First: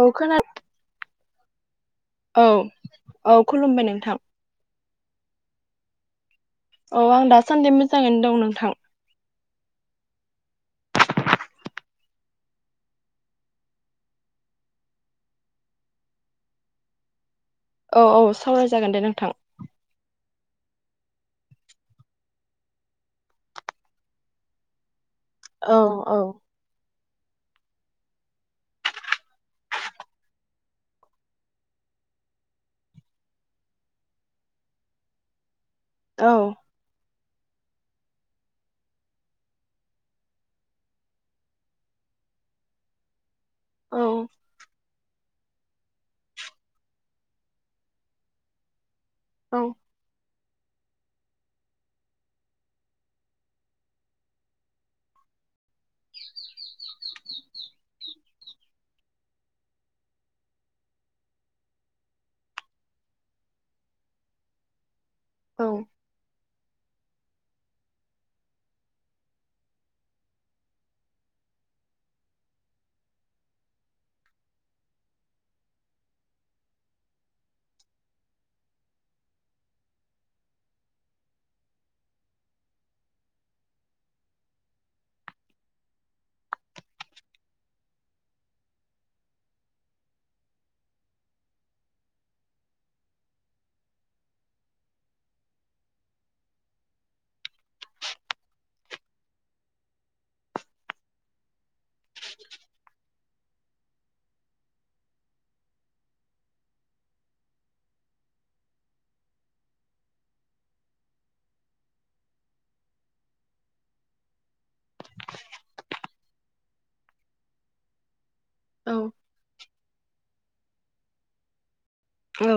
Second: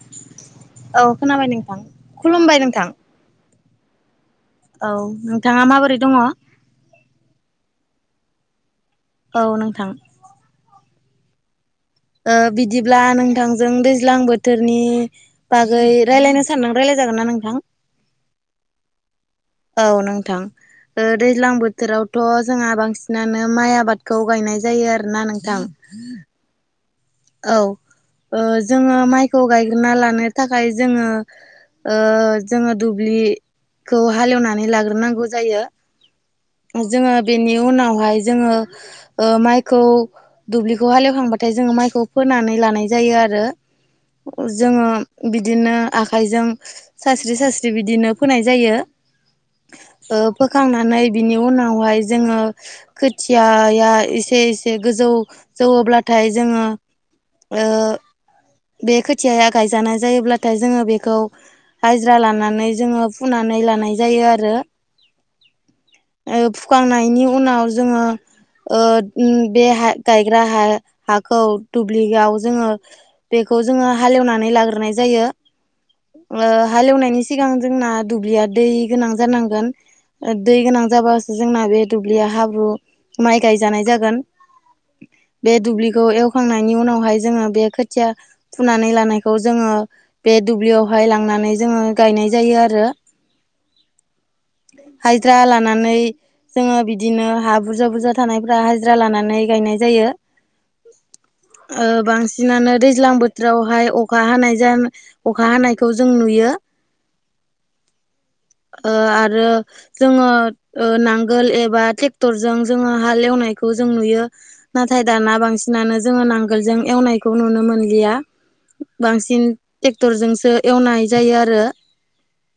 औ खोना औ खोनाबाय नोंथां औ खुलुमबाय नोंथां औ खुलुमबाय नोंथां औ नोंथाङा माबोरै दङ? अ आं दासान्दि मोजाङैनो दं नोंथां। औ नोंथां। बिदिब्ला नोंथांजों दैज्लां बोथोरनि बागै रायज्लायनो सानदों रायज्लाय जागोन ना नोंथां। औ - औ सावरायजागोन दे नोंथां। औ नोंथां। ओ दैज्लां बोथोरावथ' जोंहा बांसिनानो माइ आबादखौ गायनाय जायो आरो ना नोंथां। औ - औ। औ ओ जोङो माइखौ गायग्रोना लानो थाखाय जोङो ओ जोङो दुब्लिखौ हालेवनानै लाग्रोनांगौ जायो। औ। जोङो बेनि उनावहाय जोङो ओ माइखौ दुब्लिखौ हालेवखांबाथाय जोङो माइखौ फोनानै लानाय जायो आरो औ जोङो बिदिनो आखाइजों सास्रि सास्रि बिदिनो फोनाय जायो। औ। ओ फोखांनानै बिनि उनावहाय जोङो खोथियाया एसे एसे गोजौ जौवोब्लाथाय जोङो ओ बे खोथियाया गायजानाय जायोब्लाथाय जोङो बेखौ हाजिरा लानानै जोङो फुनानै लानाय जायो आरो। औ। फुखांनायनि उनाव जोङो ओ बे गायग्रा हाखौ दुब्लियाव जोङो बेखौ जोङो हालेवनानै लाग्रोनाय जायो। हालेवनायनि सिगां जोंना दुब्लिया दै गोनां जानांगोन। दै गोनां जाबासो जोंना बे दुब्लिया हाब्रु माइ गायजानाय जागोन। बे दुब्लिखौ एवखांनायनि उनावहाय जोङो बे खोथिया फुनानै लानायखौ जोङो बे दुब्लियावहाय लांनानै जोङो गायनाय जायो आरो। हाजिरा लानानै जोङो बिदिनो हा बुरजा - बुरजा थानायफ्रा हाजिरा लानानै गायनाय जायो। बांसिनानो दैज्लां बोथोरावहाय अखा हानाय जा अखा हानायखौ जों नुयो। ओ आरो जोङो ओ नांगोल एबा ट्रेक्टरजों जोङो हा एवनायखौ जों नुयो। नाथाय दाना बांसिनानो जोङो नांगोलजों एवनायखौ नुनो मोनलिया औ बांसिन ट्रेक्टरजोंसो एवनाय जायो आरो। औ।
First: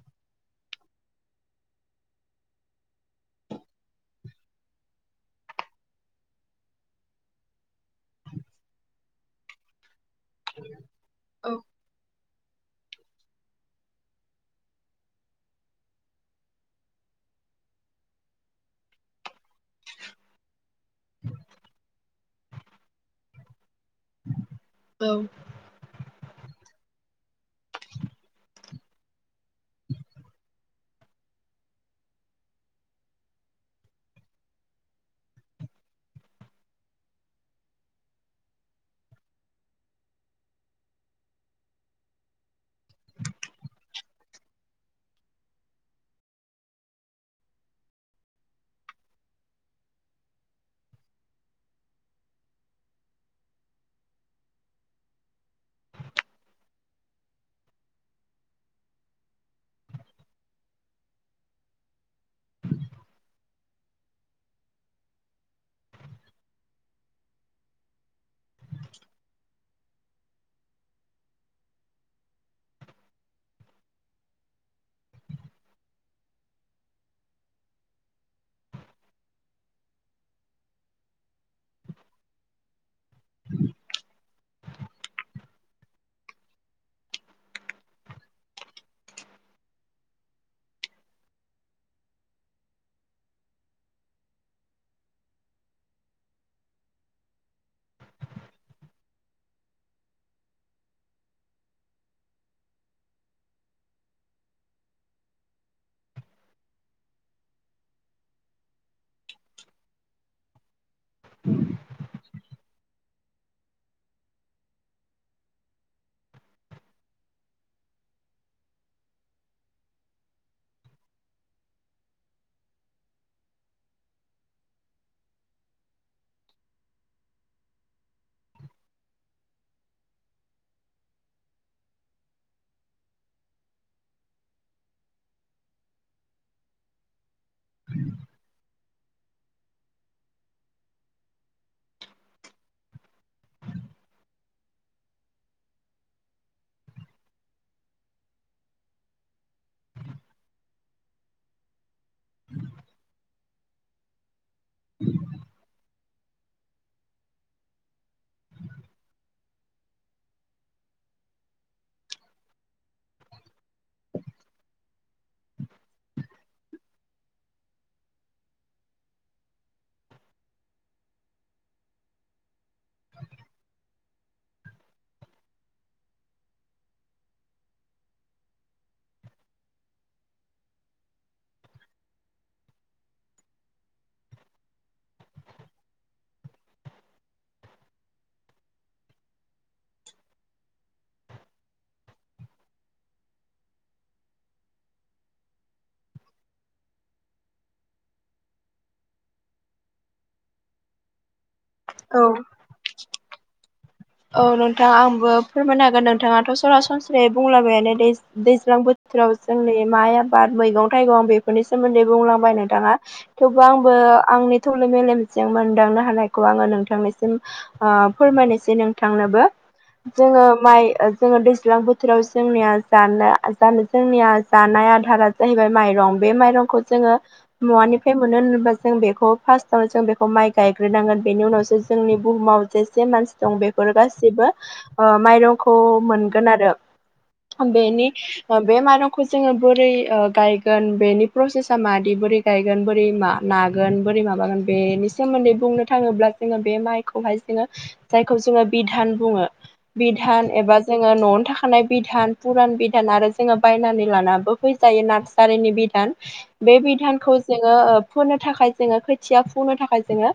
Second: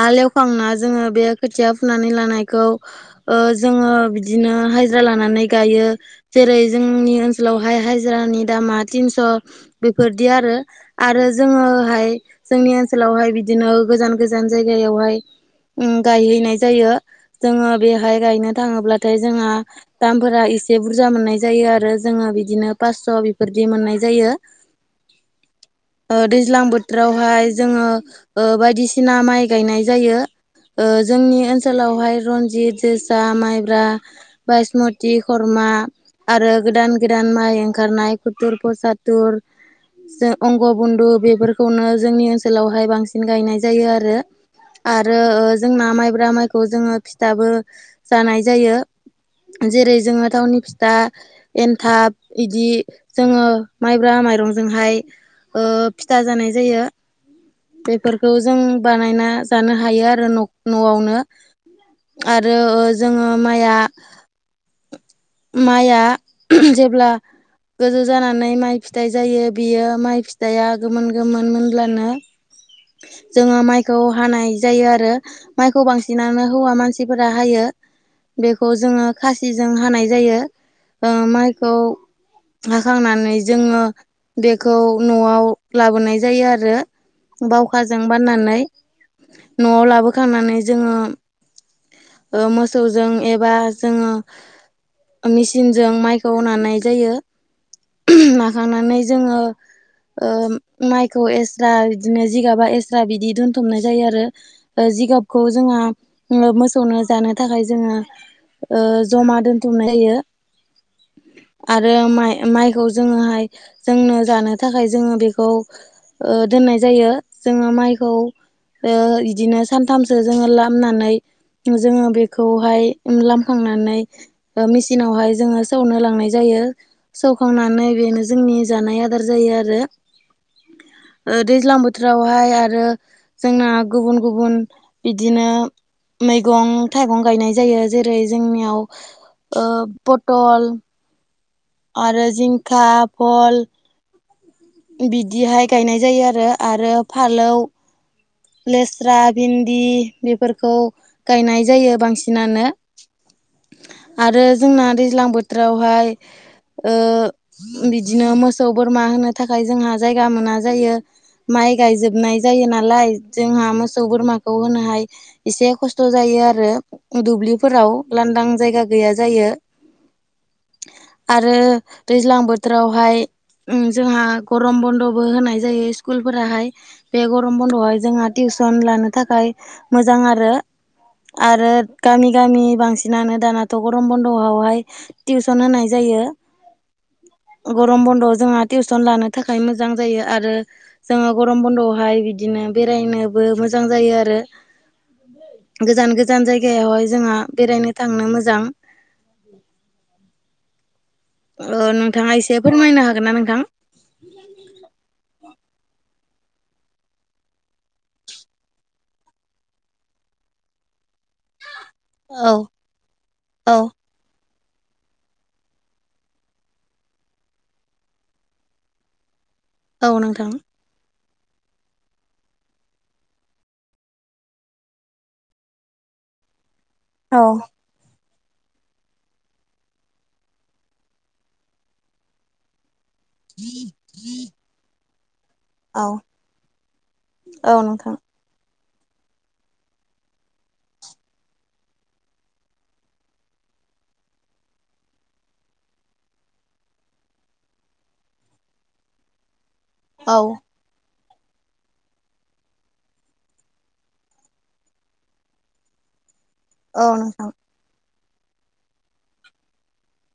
हल ऐवखांना जोङो बे खोथिया फुनानै लानायखौ ओ जोङो बिदिनो हाजिरा लानानै गायो। जेरै जोंनि ओनसोलावहाय हाजिरानि दामा तिनस'। बेफोरदि आरो आरो जोङोहाय जोंनि ओनसोलावहाय बिदिनो गोजान गोजान जायगायावहाय उम गायहैनाय जायो जोङो बेहाय गायनो थाङोब्लाथाय जोंहा दामफोरा एसे बुरजा मोननाय जायो आरो जोङो बिदिनो पासस' बेफोरदि मोननाय जायो। औ। दैज्लां बोथोरावहाय जोङो ओ बायदिसिना माइ गायनाय जायो। ओ जोंनि ओनसोलावहाय रनजित, जोसा, माइब्रा बास्मति, खर्मा आरो गोदान गोदान माइ ओंखारनाय कुतुर प्रसाद द' [unintelligible] जों बंग' बन्दु बेफोरखौनो जोंनि ओनसोलावहाय बांसिन गायनाय जायो आरो। आरो ओ जोंना माइब्रा माइखौ जोङो फिथाबो जानाय जायो जेरै जोङो थावनि फिथा एन्थाब इदि जोङो माइब्रा माइरंजोंहाय ओ फिथा जानाय जायो बेफोरखौ जों बानायना जानो हायो आरो नख न आवनो आरो जोङो माइआ माइया जेब्ला गोजौ जाना नै माइ फिथाइ जायो बियो माइ फिथाइया गोमोन गोमोन मोनब्लानो जोङो माइखौ हानाय जायो आरो। माइखौ बांसिनानो हौवा मानसिफोरा हायो। बेखौ जोङो खासिजों हानाय जायो ओ माइखौ हाखांनानै जोङो बेखौ न आव लाबोनाय जायो आरो। बावखाजों बाननानै न आव लाबोखांनानै जोङो ओ मोसौजों एबा जोङो मेसिनजों माइखौ नानाय जायो। नाखांनानै जोङो ओ माइखौ एस्रा बिदिनो जिगाबा एस्रा बिदि दोनथुमनाय जायो आरो। ओ जिगाबखौ जोंहा ओ मोसौनो जानो थाखाय जोङो ओ जमा दोनथुमनायो आरो माइ माइ खौ जोङोहाय जोंनो जानो थाखाय जोङो बेखौ ओ दोननाय जायो जोङो माइखौ ओ इदिनो सानथामसो जोङो लामनानै जोङो बेखौहाय लामखांनानै ओ मेसिनावहाय जोङो सौनो लांनाय जायो। सौनानै बेनो जोंनि जानाय आदार जायो आरो। ओ दैज्लां बोथोरावहाय आरो जोंना गुबुन गुबुन बिदिनो मैगं थाइगं गायनाय जायो जेरै जोंनियाव ओ पथल आरो जिंखा बल बिदिहाय गायनाय जायो आरो आरो फालौ लेस्रा भिन्दि बेफोरखौ गायनाय जायो बांसिनानो। आरो जोंना दैज्लां बोथोरावहाय ओ बिदिनो मोसौ बोरमा होनो थाखाय जोंहा जायगा मोना जायो। माइ गायजोबनाय जायो नालाय जोंहा मोसौ बोरमाखौ होनोहाय एसे खस्थ जायो आरो दुब्लिफोराव लांदां जायगा गैया जायो। आरो दैज्लां बोथोरावहाय उम जोंहा गरम बन्दबो होनाय जायो स्कुलफोराहाय बे गरम बन्द हाय जोंहा टिउसन लानो थाखाय मोजां आरो। आरो गामि गामि बांसिनानो दानाथ गरम बन्द आवहाय टिउसन होनाय जायो। गरम बन्द आव जोंहा टिउसन लानो थाखाय मोजां जायो आरो जोङो गरम बन्द आवहाय बिदिनो बेरायनोबो मोजां जायो आरो। गोजान गोजान जायगायावहाय जोंहा बेरायनो थांनो मोजां। ओ औ नोंथाङा एसे फोरमायनो हागोन ना नोंथां? औ नोंथां आंबो फोरमायनो हागोन नोंथाङाथ सरासनस्रायै बुंलाबायानो दै दैज्लां बोथ थोराव जोंनि माइ आबाद मैगं थाइगं बेफोरनि सोमोन्दै औ बुंलांबाय नोंथाङा थेवबो औ आंबो आंनि थौले मेलेम जों मोनदांनो हानायखौ आङो नोंथांनिसिम ओ फोरमायनोसै नोंथांनोबो। औ जोङो नोंथां माइ ओ जोङो दैज्लां बोथोराव जोंनिया जानो जानो जोंनिया जानाय आदारा जाहैबाय माइरं बे माइरंखौ जोङो औ मुवानि थाय मोनो होनोबा जों बेखौ फार्स्टआव जों बेखौ माइ गायग्रोनांगोन बेनि उनावसो जोंनि बुहुमाव जेसे मानसि दं बेफोर गासिबो ओ माइरंखौ औ मोनगोन आरो औ बेनि नोंथां बे माइरंखौ जोंङो बोरै ओ गायगोन बेनि प्रसेसा मादि बोरै गायगोन बोरै मा नागोन बोरै माबागोन बेनि सोमोन्दै बुंनो थांङोब्ला जोंङो बे माइखौहाय जोंङो जायखौ जोंङो बिधान बुंङो औ बिधान एबा जोंङो न'आवनो थाखानाय बिधान पुरान बिधान आरो जोंङो बायनानै लानाबो फैजायो नार्स जारिनि बिधान बे औ बिधानखौ नोंथां जोंङो ओ फोनो थाखाय जोंङो खोथिया फुंनो थाखाय जोंङो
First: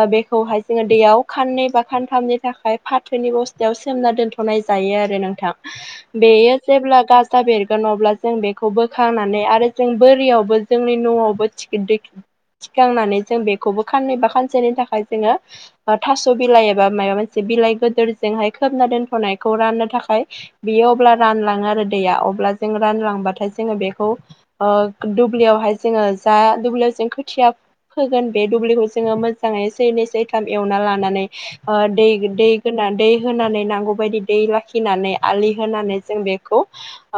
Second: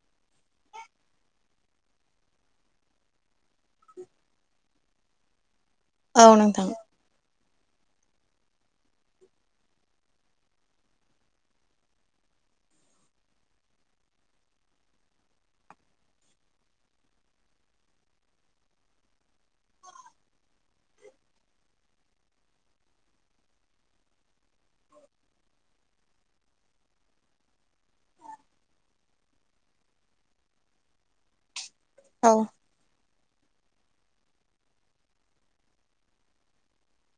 ओ बेखौहाय जोंङो दैयाव खाननै बा खानथामनि थाखाय फाथोनि बस्थायाव सोमना दोनथ'नाय जायो आरो नोंथां औ बेयो नोंथां जेब्ला गाज जा बेरगोन अब्ला जों बेखौ बोखांनानै आरो जों बोरियावबो जोंनि न'आवबो थिकिदै थिखांनानै जों बेखौबो खाननै बा खानसेनि थाखाय जोंङो ओ थास' बिलाइ एबा माबा मोनसे बिलाइ गिदोरजोंहाय खोबना दोनथ'नायखौ राननो थाखाय बियो अब्ला रानलांङो आरो दैया अब्ला जों रानलांबाथाय जोंङो बेखौ ओ दुब्लियावहाय जोंङो जा दुब्लियाव जों खोथिया फोगोन बे दुब्लिखौ जोंङो मोजांङै सैनै सैथाम एवना लानानै दै औ दै होना दै होनानै नांगौबायदि दै लाखिनानै आलि होनानै जों बेखौ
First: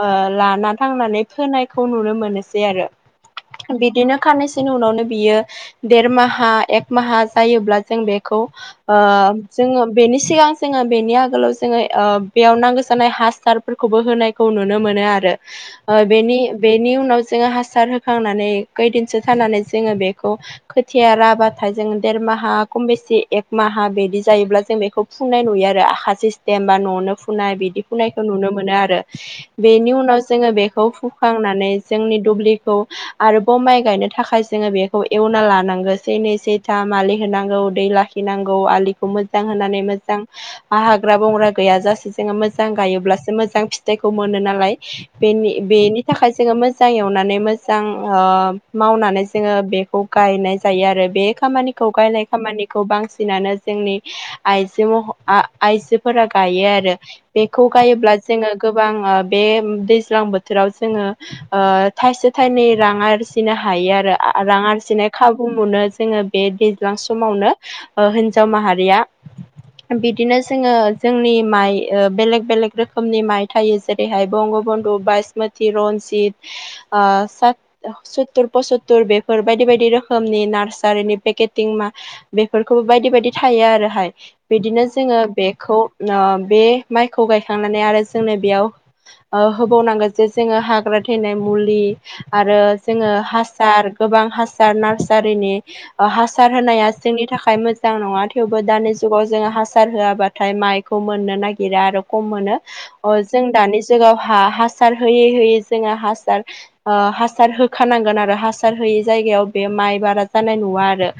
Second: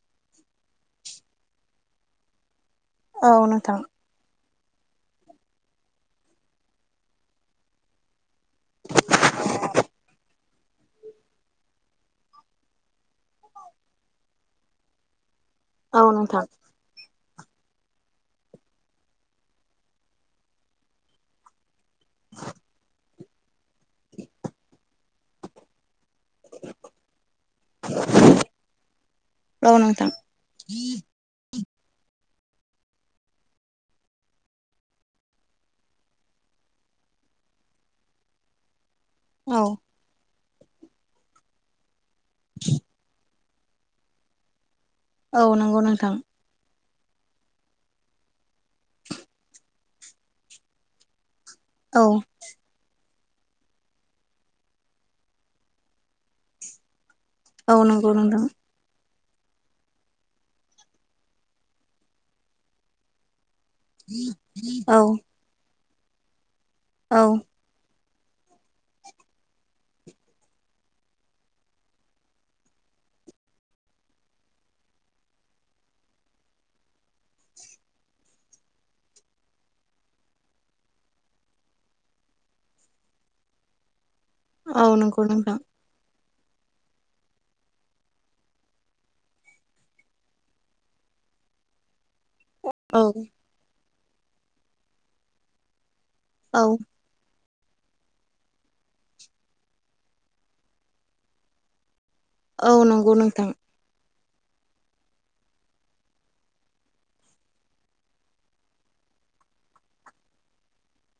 ओ लाना थांनानै फोनायखौ नुनो मोनोसै आरो औ नोंथां बिदिनो खाननैसोनि उनावनो बियो देरमाहा एक माहा जायोब्ला जों बेखौ ओ जोंङो बेनिस सिगां जोंङो बेनि आगोलाव जोंङो ओ बेयाव नांगौ जानाय हासारफोरखौबो होनाय खौ नुनो मोनो आरो ओ औ बेनि नोंथां बेनि उनाव जोंङो हासार होखांनानै खैदिनसो थानानै जोंङो बेखौ खोथिया राबाथाय जों देर माहा खम बेसे एक माहा बिदि जायोब्ला जों बेखौ फुनाय नुयो आरो आखा सिस्टेम बा न'आवनो फुनाय बिदि फुनायखौ नुनो मोनो आरो औ बेनि नोंथां उनाव जोंङो बेखौ फु खांनानै जोंनि दुब्लिखौ आरो बाव माइ गायनो थाखाय जोंङो बेखौ एवना लानांगौ सैनै सैथाम अलि होनांगौ दै लाखि गिनांगौ आलि खौ मोजां औ होनानै मोजां हाग्रा बंग्रा गैयाजसे जोंङो मोजां गायोब्लासो मोजां फिथ जायखौ मोनो नालाय औ बेनि नंगौ बेनि नोंथां थाखाय जोंङो मोज जाय एवनानै मोजां ओ मावनानै जोंङो बेखौ गायनाय जायो आरो बे खामानि खौ औ गायनाय खामानिखौ बांसिनानो जोंनि आइ जो मह आ-आइजोफोरा गायो आरो बेखौ औ नंगौ गायोब्ला नोंथां जोंङो गोबां ओ बे दैज्लां बोथोराव जोंङो ओ थाइसे थाइनै रां आर फिनो हायो आरो आ रां औ आरजिनाय खाबु मोनो जोंङो बे दैज्लां औ समावनो ओ हिन्जाव माहारिया बिदिनो जोंङो जोंनि माइ बेलेग बेलेग रोखोमनि माइ थायो। जेरैहाय बंगबन्धु, बासमति, रनजित ओ सुत्तुर पसत्तुर बेफोर बायदि बायदि रोखोमनि नार्सारिनि पेकेटिं मा बेफोरखौबो बायदि बायदि थायो आरोहाय औ बिदिनो जोंङो नंगौ नोंथां बेखौ नो बे माइखौ गायखांनानै आरो जोंनो बेयाव ओ होबावनांगोन जे जोंङो हाग्रा थैनाय मुलि आरो औ जोंङो हासार गोबां हासार नार्सारिनि ओ हासार औ होनाया जोंनि थाखाय मोजां नंङा थेवबो दानि जुगाव जोंङो हासार होआबाथाय माइखौ मोननो नागिरा आरो खम मोनो औ नंगौ ओ जों नोंथां दानि जुगाव हा हासार होयै होयै जोंङो हासार आ हासार होखानांगोन आरो हासार होयि जायगायाव बे माइ बारा जानाय नुवा आरो।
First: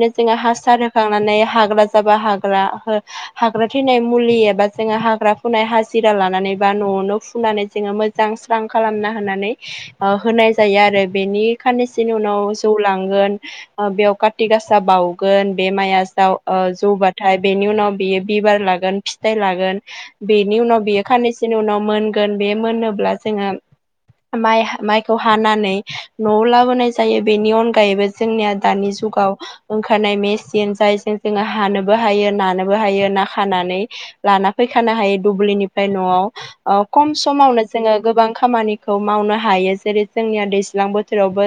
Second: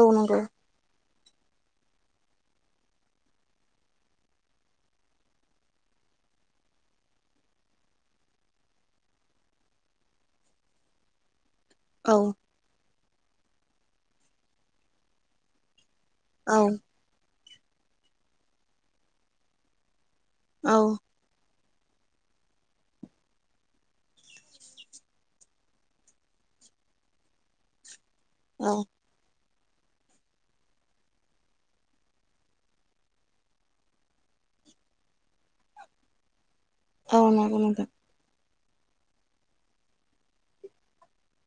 औ जोंङो नंगौ हासार होखांनानै हाग्रा जाबा हाग्रा हो हाग्रा थैनाय मुलि एबा जोङो हाग्रा फुनाय हाजिरा लानानै बा न'आवनो फुनानै जोङो मो जां स्स्रां खालामना होनानै होनाय जायो आरो बेनि औ खाननैसोनि उनाव जौलांगोन बेयाव कारति गासा बाउगोन बे माइआ औ जौबाथाय बेनि उनाव बेयो बिबार लागोन फिथाइ लागोन बेनि उनाव बेयो खाननैसोनि उनाव मोनगोन बे मोनोब्ला जोंहा माइ माइखौ हानानै न'आव लाबोनाय जायो बेनि अनगायैबो जोंनिया औ दानि जुगाव ओंखारनाय मेसिन जायजों जोङो हानोबो हायो नानोबो हायो नाखानानै लाना फैखानो हायो दुब्लिनिफ्राय न'आव। अ खम औ नंगौ समावनो नोंथां जोङो गोबां खामानिखौ मावनो हायो जेरै जोंनिया दैज्लां बोथोरावबो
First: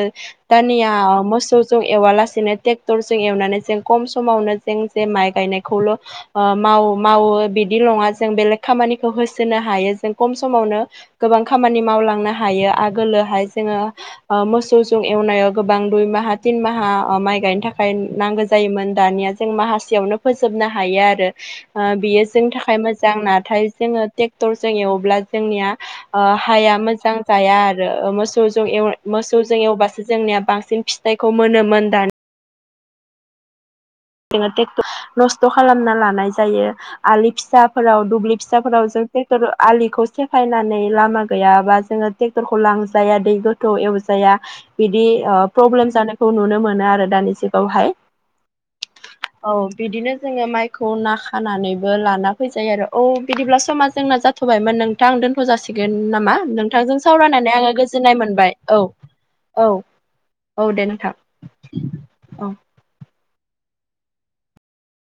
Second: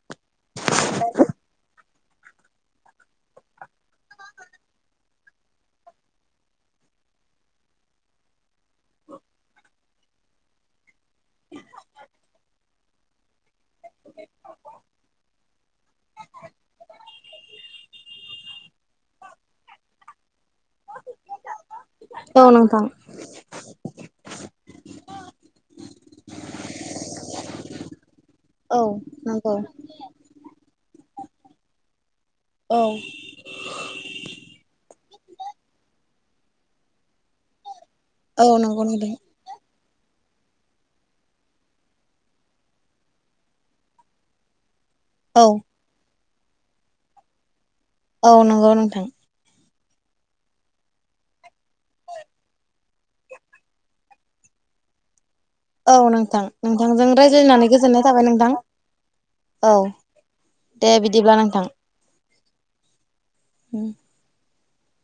दानिया मोसौजों एवा लासेनो ट्रेक्टरजों एवनानै जों खम समावनो जों जे माइ गायनायखौल' ओं माव-मावो बिदि नङा जों बेलेग खामानिखौ होसोनो हायो जों खम समावनो गोबां खामानि मावलांनो हायो आगोलोहाय जोङो ओं मोसौजों एवनायाव गोबां दुइ माहा तिनमाहा माइ गायनो थाखाय नांगौ जायोमोन दानिया जों माहासेयावनो फोजोबनो हायो आरो ओं बेयो औ जोंनि थाखाय नोंथां मो जां नाथाय जोङो ट्रेक्टरजों एवोब्ला जोंनिया ओ हाया मोजां जाया आरो मो सौ औ नंगौ मोसौजों एवबामो जोंनिया बांसिन फिथाइखौ मोनोमोन दानि औ जोङो ट्रेक्टर नस्थ' खालामना लानाय जायो आलि फिसाफोराव दुब्लि औ नंगौ फिसाफोराव नोंथां जायफोर ट्रेक्टर आलिखौ सेफायनानै लामा गैयाबा जोङो ट्रेक्टरखौ लांजाया दै गोथौ एवजाया बिदि ओं औ प्रब्लेम जानायखौ नुनो मोनो आरो दानि जुगावहाय औ नंगौ नोंथां। औ बिदिनो जोङो माइखौ ना खानानैबो लाना फैजायो आरो औ बिदिब्ला समा जोंना जा जाथ'बायमोन नोंथां दोनथ' औ जासिगोन नामा नोंथां नोंथांजों सावरायनानै रायज्लायनानै आङो गोजोननाय थाबाय नोंथां मोनबाय औ। औ औ दे नोंथां बिदिब्ला नोंथां। औ उम